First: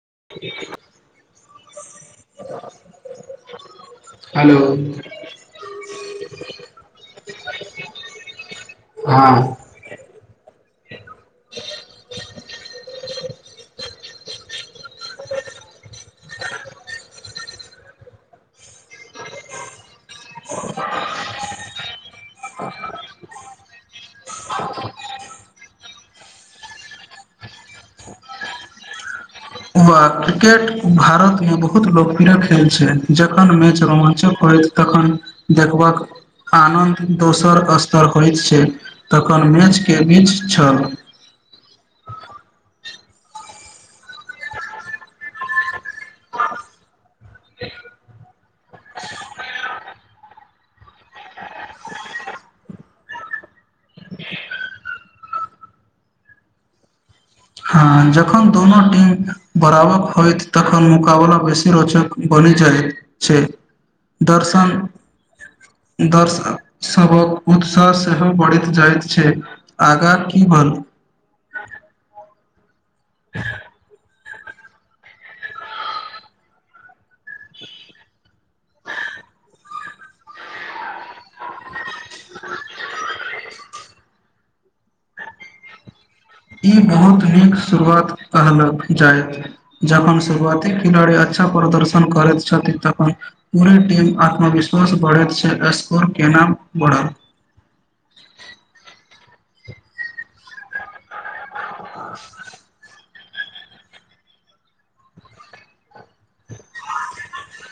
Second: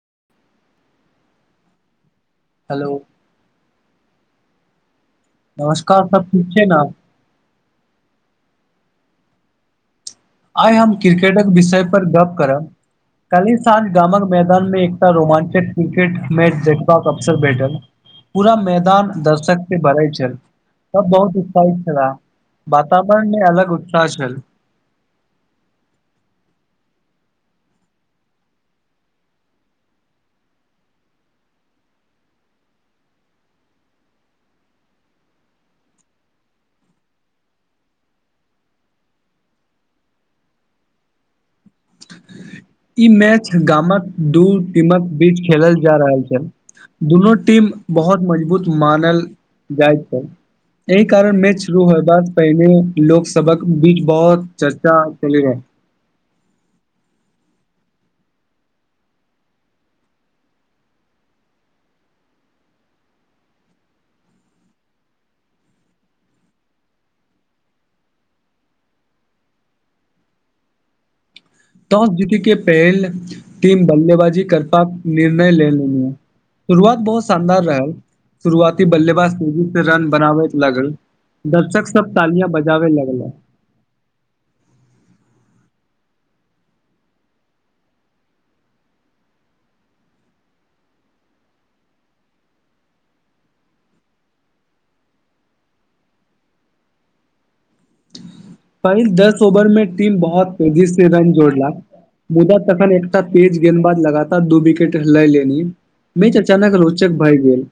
[inaudible] हलो hello नमस्कार सब ठीक छै न हँ आइ हम क्रिकेटक विषय पर गप्प करब कल्हि साँझ गामक मैदान मे एकटा रोमाँचक क्रिकेट मैच देखबाक अवसर बैठल पूरा मैदान दर्शक से भरई छल सब बहुत उत्साहित छलए वातावरण मे अलग उत्साह छल व क्रिकेट भारत मे बहुत लोकप्रिय खेल छै जखन मैच रोमानचक होय तखन देखबाक आनन्द दोसर स्तर होइत छै तखन मैच के बीच छल [inaudible] ई मैच गामक दू टीमक बीच खेलल जा रहल छै दुनू टीम बहत मजबूत मानल जाइ छल एही कारण मैच शुरू होए बाद पहिनेे लोक सबक बीच बहुत चर्चा भेलै रहै [inaudible] जखन दुनू टीम बराबक होइत तखन मुकाबला बेसी रोचक बनि जाय छै दर्शन दर्श सभक उत्साह सेहो बढ़ैत जाइत छै आगा की भल टॉस जीति के पहिल टिम बल्लेबाजी तरफा निर्णय ले लेनि ह शुरुआत बहुत शानदार रहल शुरुआती बल्लेबाज तेजी से रन बनाबैत लागल दर्शक सब तालिया बजाबे लगले ई बहुत नीक शुरुआत कहलक जायत जखन शुरुआती खिलाड़ी अच अच्छा प्रदर्शन करैत छथि तखन पूरे टीम आत्मविश्वास बढ़ैत छै स्कोर केने [unintelligible] [inaudible] पहिल दस ओवर मे टीम बहत तेजी से रन जोड़ला मुदा तखन एक टा तेज गेंनबाज लगातार दू विकेट लए लेनी मेच अचानक रोचक भए गेल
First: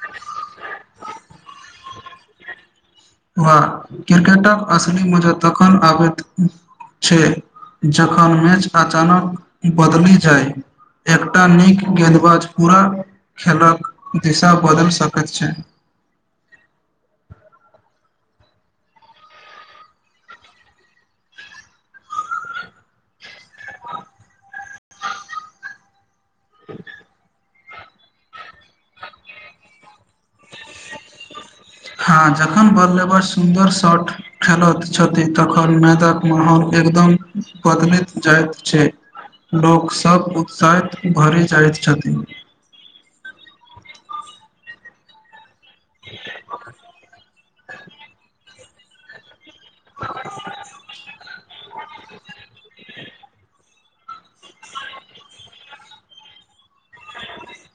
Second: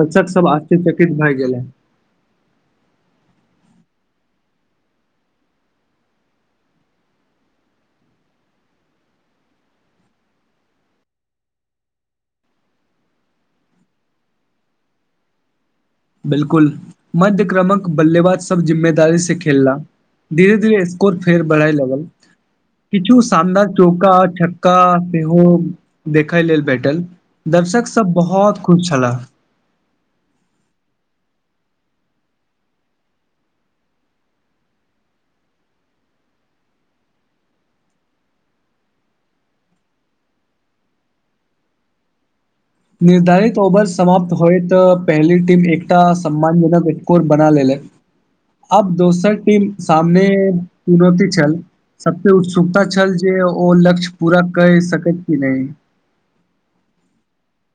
दर्शक सभ आशचर्यचकित भए गेले [inaudible] वा क्रिकेटक असली मजा तखन आबैत छै जखन मैच अचानक बदलि जाय एकटा नीक गेंदबाज पूरा खेलक दिशा बदलि सकैत छै बिलकुल मध्य क्रमक बल्लेबाज सब जिम्मेदारी से खेलला धीरे धीरे स्कोर फेर बढ़ई लगल किछु शानदार चौका छक्का सेहो देखय लेल भेटल दर्शक सब बहत खुश छला हँ जखन बल्लेबाज सुन्दर शॉट खेलैत छथि तखन मैदक माहौल एकदम बदलैत जाइत छै लोकसब उत्साहित भरि जाइत छथिन निर्धारित ओवर समाप्त होइत पहली टिम एक एकटा सम्मान जनक स्कोर बना लेलै अब दोसर टीम सामने चुनौती छल सबते उत्सुकता छल जे ओ लक्ष्य पूरा कए सकैत कि नै [inaudible]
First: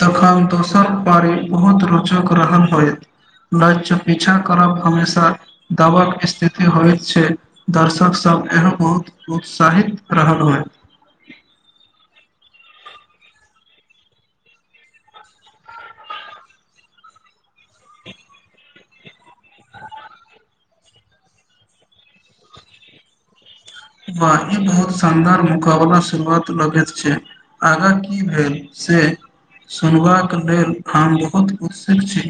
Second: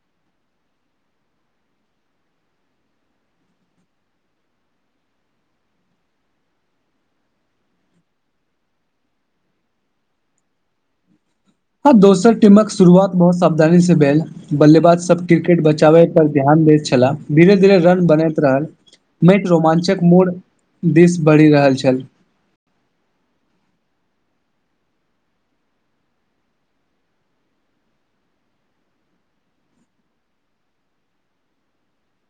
तखन दोसर पारी बहत रोचक रहल होयत लक्ष्य पीछा करब हमेशा दाबाक स्थिति होइत छै दर्शक सब यहाँ बहुत उत्साहित रहल होइत [inaudible] हँ दोसर टिमक शुरुआत बहुत सावधानी से भेल बल्लेबाज सब क्रिकेट बचाबै पर ध्यान दैत छला धीरे धीरे रन बनैत रहल मेटि रोमांचक मोड दिस बढ़ि रहल छल वा इ बहुत शानदार मुकाबला शुरुआत लगैत छै आगा की भेल से सुनबाक लेल हम बहुत उत्सुक छी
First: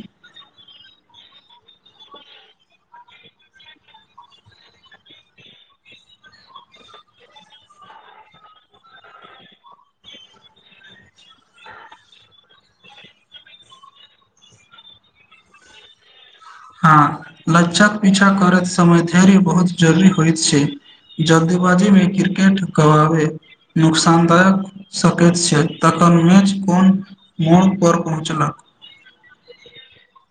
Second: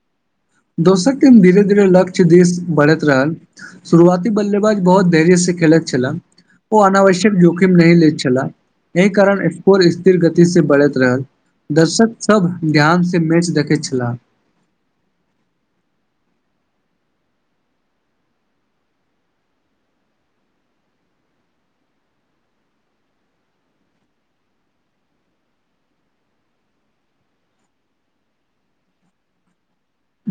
दोसक टिम धीरे धीरे लक्ष्य दिस बढ़ैत रहल शुरुआती बल्लेबाज बहुत घेर्य से खेलैत छला ओ अनावश्यक जोखिम नहि लैत छलाह एहि कारण स्कोर स्थिर गति से बढ़ैत रहल दर्शक सभ ध्यान से मैच देखैत छलाह हँ लझ्यक पीछा करैत समय धैर्य बहुत जरूरी होइत छै जल्देबाजी में क्रिकेट गबावे नुोकसानदायक सकैत छै तखन मैच कोन मोड़पर पहुँचलक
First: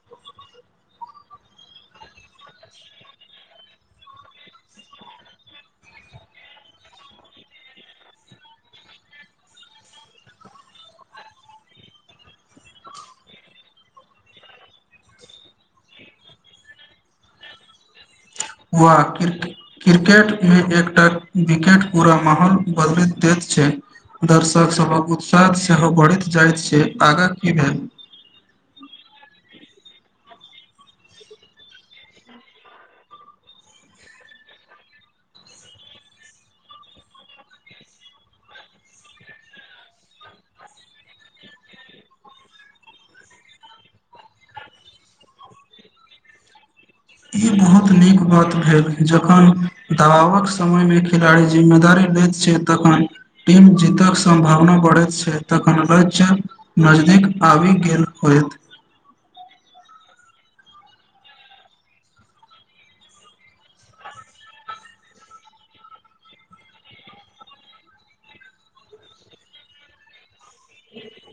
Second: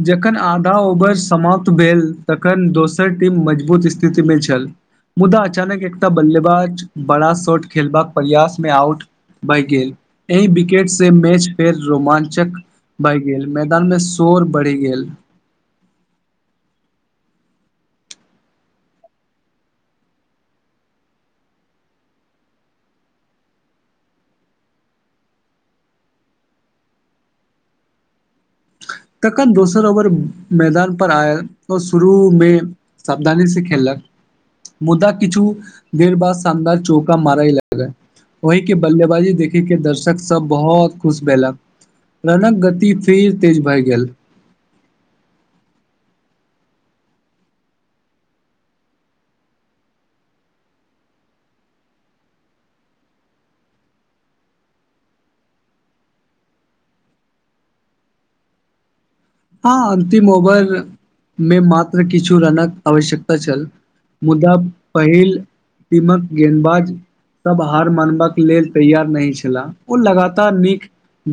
जखन आधा ओवर समाप्त भेल तखन दोसर टीम मजबूत स्थितिमे छल मुद्दा अचानक एकटा बल्लेबाज बड़ा शॉट खेलबाक प्रयास में आउट भए गेल एहि विकेट से मैच फेर रोमांचक बहि गेल मैदान मे शोर बढ़ि गेल हुआ क्रिकेट में एकटा विकेट पूरा माहौल बदलैत देत छै दर्शक सभक उत्साह सेहो बढ़ैत जाइत छै आगा की भेल [inaudible] न दोसर ओवर मैदान पर आय ओ शुरू मे सावधानी से खेललक मुदा किछु देर बाद सानदार चौका मारइ लागै ओहि के बल्लेबाजी देखे के दर्शक सब बहुत खुश भेलक रणक गति फेर तेज भए गेल ई बहुत नीक बात भेल जखन दबावक समय में खिलाड़ी जिम्मेदारी लैत छै तखन टीम जीतक सम्भावना बढ़ैत छै तखन लक्ष्य मज अध आबी गेल होत हँ अन्तिम ओवर मे मात्र किछु रनक आवश्यकता छल मुदा पहिल टीमक गेंदबाज सब हार मानबाक लेल तैयार नहि छलाह ओ लगातार नीक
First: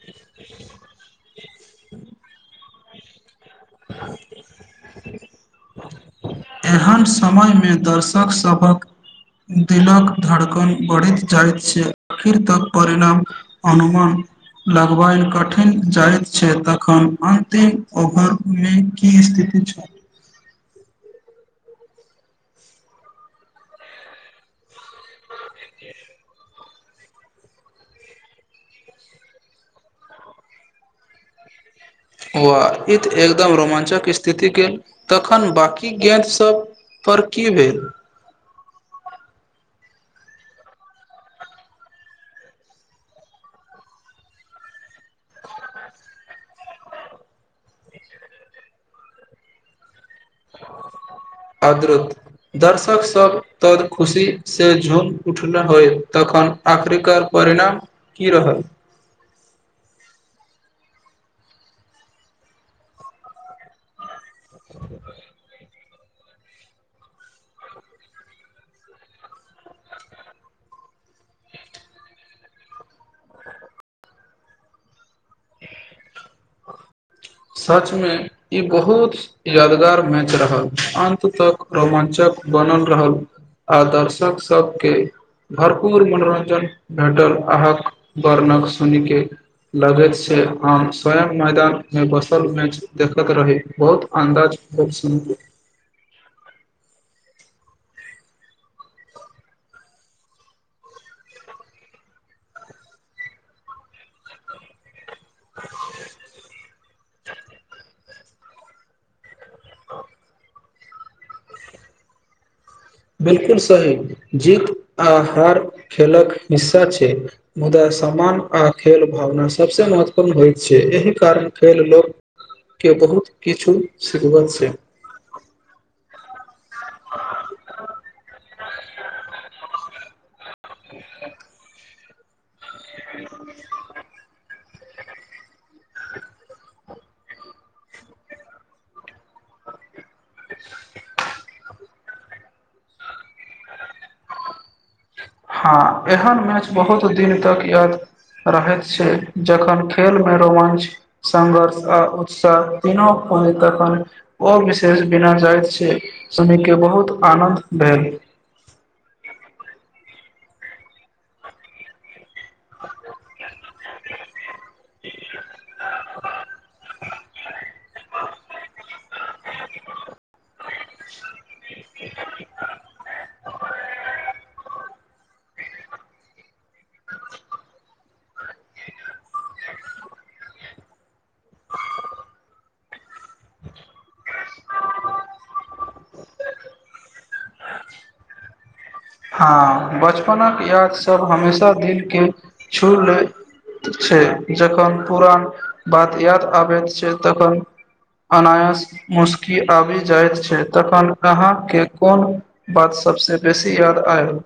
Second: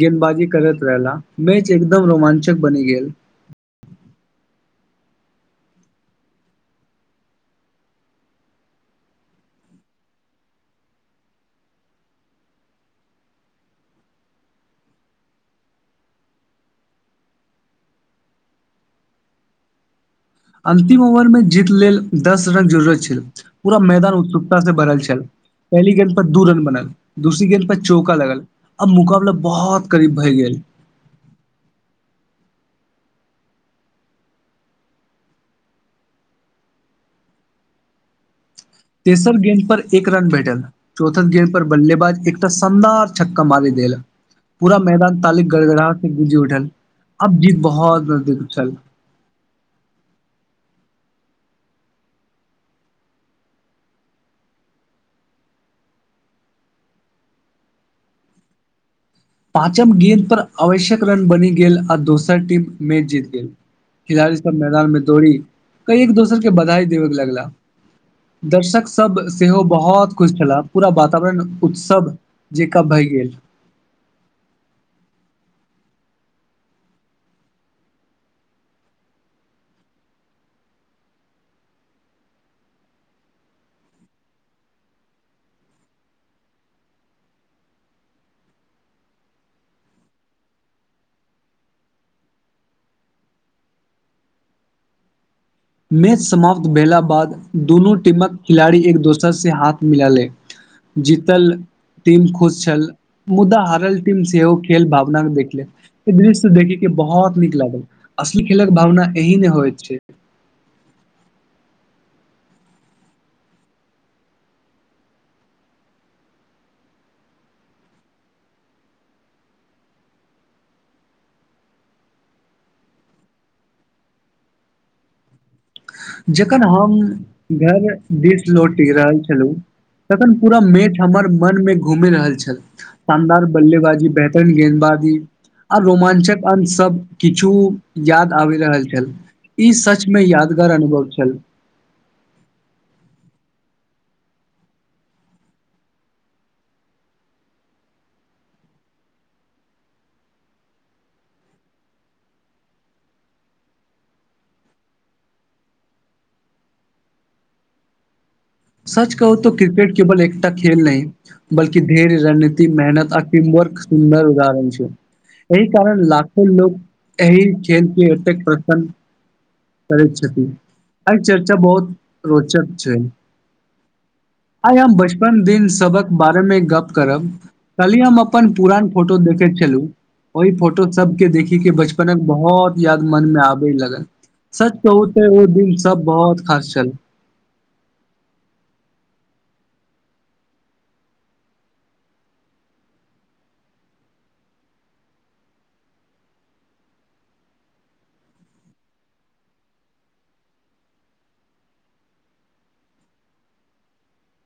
गेदंबाजी करैत रहला मैच एकदम रोमाञ्चक बनि गेल [inaudible] एहन समय में दर्शक सभक दिलक धड़कन बढ़ैत जाइत छै आखिर तक परिणाम अनुमान लगबायल कठिन जाइत छै तखन अन्तिम ओवर मे की स्थिति छ अंतिम ओवर मे जीत लेल दस रन जरूरत छल पूरा मैदान उत्सुकता से भरल छल पहिलि गेंद पर दू रन बना दूसरी गेंद पर चौका लगल आब मुकाबला बहुत करीब भए गेल [inaudible] वआ ई तऽ एकदम रोमाञ्चक स्थिति गेल तखन बकी गेंद सभ पर की भेल तेसर गेंद पर एक रन बैठल चौथा गेंद पर बल्ेबाज एकटा शानदार छक्का मारे द देल पूरा मैदान तालिक गड़गड़ाहट से गुंजी उठल अब जीत बहुत नजदीक उछल [inaudible] अद्भुत दर्शक सब तद खुशी से झुम उठने होय त तखन आखरिकार परिणाम की रहल पाँचम गेंद पर आवश्यक रन बनि गेल आ दोसर टीम मैच जीत गेल खिलाड़ी सब मैदान मे दौड़ी कई एक दोसर के बधाई देबय लगला दर्शक सब सेहो बहुत खुश छला पूरा वातावरण उत्सव जेकाँ भय गेल सचमे ई बहुत यादगार मैच रहल अन्त तक रोमा्चक बनल रहल आ दर्शक सब के भरपूर मनोरंजन भेटल अहाँक वर्णक सुने के लगैत छै हम स्वयं मैदान मे बसल मे देखैत रही बहुत अन्दाज ब सुन मैच समाप्त भेला बाद दुनू टीमक खिलाड़ी एक दोसर से हाथ मिला ले जीतल टीम खुश छल मुदा हारल टीम सेहो खेल भाव भावना के देखले इ दृश्य देखे के बहुत नीक लागल असली खेलक भावना एही ने होइत छै बिलकुल सही जीत आ हार खेलक हिस्सा छै मुदा सम्मान आ खेल भावना सबसे महत्वपूर्ण होइत छै एहि कारण खेल लोक के बहुत किछु सिखबत छै जखन हम घर दिस लौटि रहल छलहुँ तखन पूरा मेठ हमर मन मे घुमे रहल छल शानदार बल्लेबाजी बेहतरीन गेंदबाज आ रोमांचक अंश सब किछु याद आबि रहल छल ई सचमे यादगार अनुभव छल हँ एहन मैच बहुत दिन तक याद रहैत छै जखन खेलमे रोमांच संघर्ष आ उत्साह तीनू आ तखन और विशेष बिना जाइत छै सुनि के बहुत आनद भेल सच कहू त क्रिकेट केवल एकटा खेल नहि बल्कि धैर्य रणनीति मेहनत आ टीम वर्क र्क सुन्दर उदाहरण छै छै एहि कारण लाखो लोक एहि खेलके एतेक प्रसन करै छथि आइ चर्चा बहुत रोचक छै आइ हम बैस बच्चपन दिन सबक बारे मे गप करब कलही हम अपन पुरान फोटो देखैत छलु ओई फोटो सबके देखि के बचपनक बहुत याद मन मे आबे लगल सच कहु त ओ दिन सब बहुत खास छल हँ बचपनक याद सब हमेशा दिल के छू लै छै जखन पुरान बात याद आबैत छै तखन अनायास मुशकी आबि जाइत छै तखन अहाँ के कोन बात सबसँ बेसी याद आयल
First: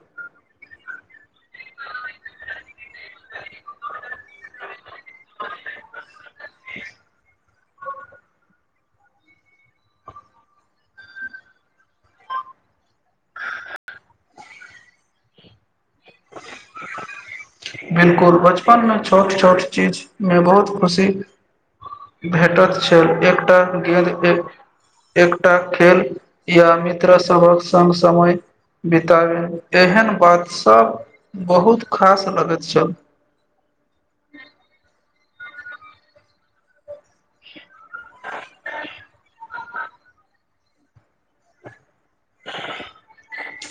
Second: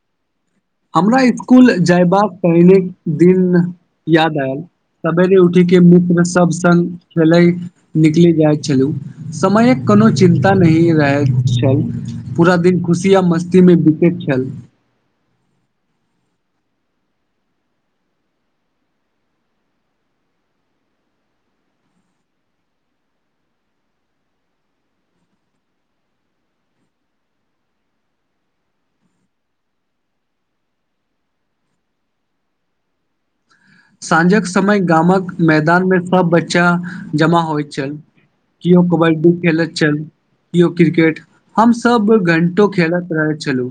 हमरा स्कूल जायबाक पहिलेक दिन याद आयल सवेरे उठी के मित्र सब संग खेले निकले जाइत छलु समयक कोनो चिन्ता नहि रहैत छल पूरा दिन खुशी आ मस्ती मे बितैत छल [inaudible] [inaudible] बिलकुल बचपन में छोट छोट चीज में बहुत खुशी भेटत छल एकटा गेंद एक एकटा खेल या मित्र सभक संग समय बिताबे एहन बात सब बहुत खास लगैत छल साँझक समय गामक मैदान मे सब बच्चा जमा होइत छल केओ कबड्डी खेलैत छल केओ क्रिकेट हम सब घंटों खेलैत रहैत छलु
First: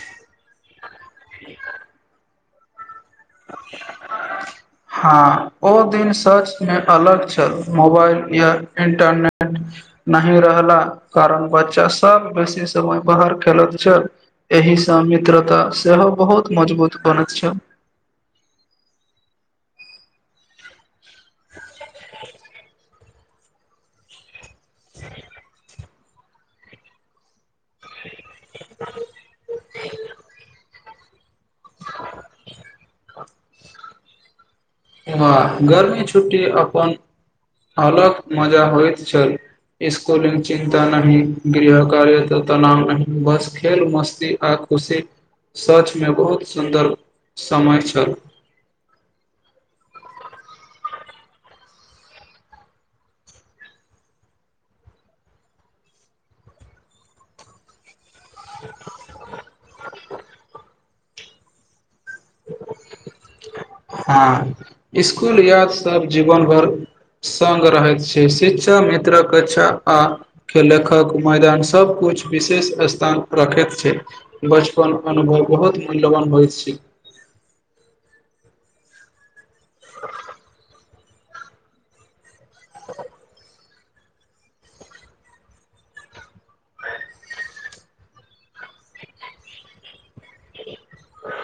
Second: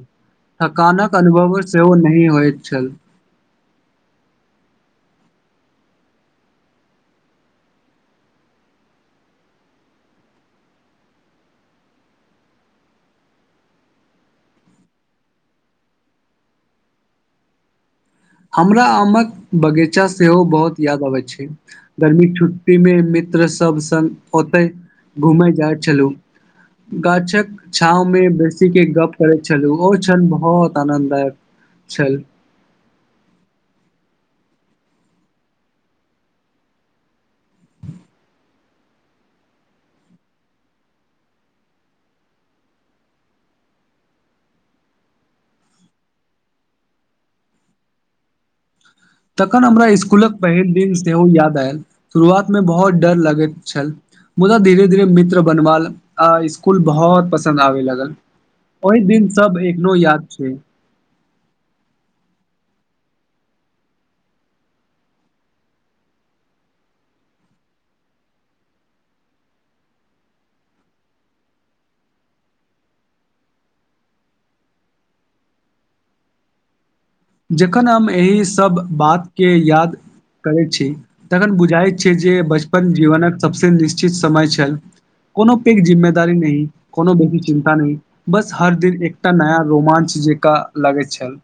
थकानक अनुभव सेहो नहि होइत छल हँ ओ दिन सचमे अलग छल मोबाइल या इन्टरनेट नहि रहला कारण बच्चा सब बेसी समय बाहर खेलैत छल एहिसँ मित्रता सेहो बहुत मजबूत बनैत छल हमरा आमक बगीचा सेहो बहुत याद आबैत छै गर्मी छुट्टी मे मित्र सब संग ओते घुमेै जाइ छलहु गाछक छांव में बेसी के गप करैत छलु ओ क्षण बहुत आनन्ददायक छल वाह गर्मी छुट्टी अपन अलग मजा होइत छल स्कुलिक चिन्ता नहीं गृह कार्य त तनाव नहि बस खेल मस्ती आ खुशी सचमे बहुत सुन्दर समय छल तखन हमरा स्कूलक पहिल दिन सेहो याद आयल शुरुआत मे बहुत डर लगैत छल मुदा धीरे धीर मित्र बनबाल आ स्कूल बहुत पसन्द आवे लागल ओहि दिन सभ एखनो याद छै हँ स्कूल याद सब जीवन भर संग रहैत छै शिक्षा मित्रक कक्षा आ के लेखक मैदान सबकुछ कुछ विशेष स्थान रखैत छै बचपन अनुभव बहुत मूल्यवान होइत छै जखन हम एहि सभ बातके याद करैत छी तखन बुझाइत छै जे बचपन जीवनक सभसँ निश्चित समय छल कोनो पैघ जिम्मेदारी नहि कोनो बेसी चिन्ता नहि बस हर दिन एकटा नया रोमांच जेका लगैत छल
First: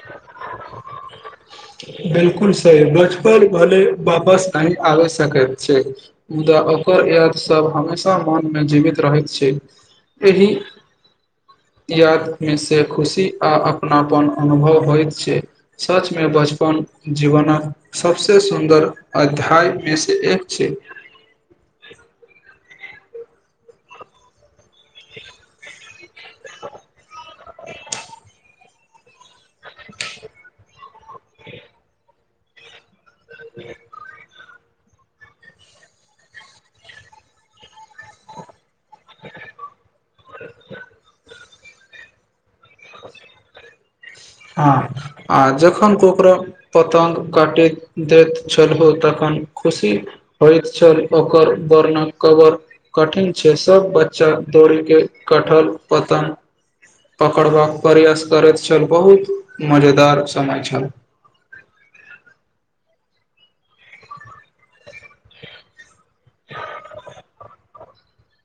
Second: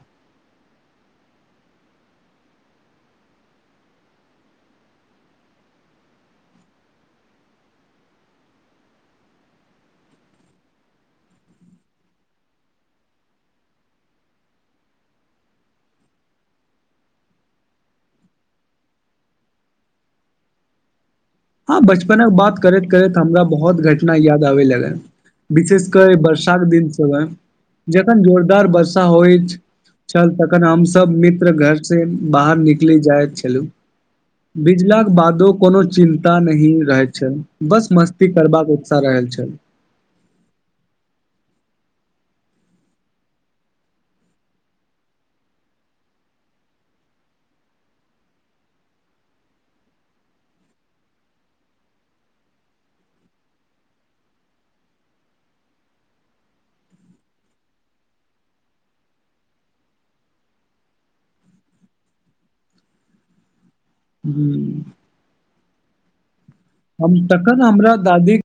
[inaudible] बिलकुल सही बचपन भलै वापस नहि आ सकैत छै मूदा ओकर याद सभ हमेशा मनमे जीवित रहैत छै एहि याद मे से खुशी आ अपनापन अनुभव होइत छै सच में बचपन जीवनक सबसे सुन्दर अध्याय मे से एक छै [inaudible] बचपनक बात करैत करैत हमरा बहुत घटना याद आबे लगल विशेष कर वर्षाक दिन से जखन जोरदार वर्षा होइछ चल तखन हम सब मित्र घर से बाहर निकले जाय छलु भिजलाक बादो को चिन्त ता नही रहै छै बस मस्ती करबाक सा रहल छल हँ आ जखन कोकरो पतंग काटैत दैत छलहो तखन खुशी होइत छल ओकर वर्णन कबर कठिन छै सभ बच्चा दोरी के कठल पतंग पकड़बाक प्रयास करैत छलहु बहुत मजेदार समय छल ह्म हम तखन हमरा दादी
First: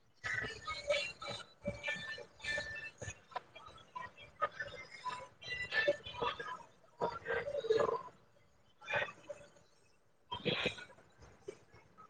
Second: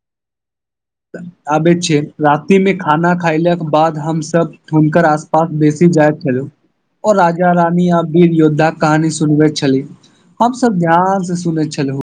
आबै छै राति मे खाना खायलाक के बाद हमसब हुनकर आस पास बेसी जाइत छलहु ओ राजा रानी आ विर योद्धाक कहानी सुनबे छली हम सब ध्यान से सुने छलहु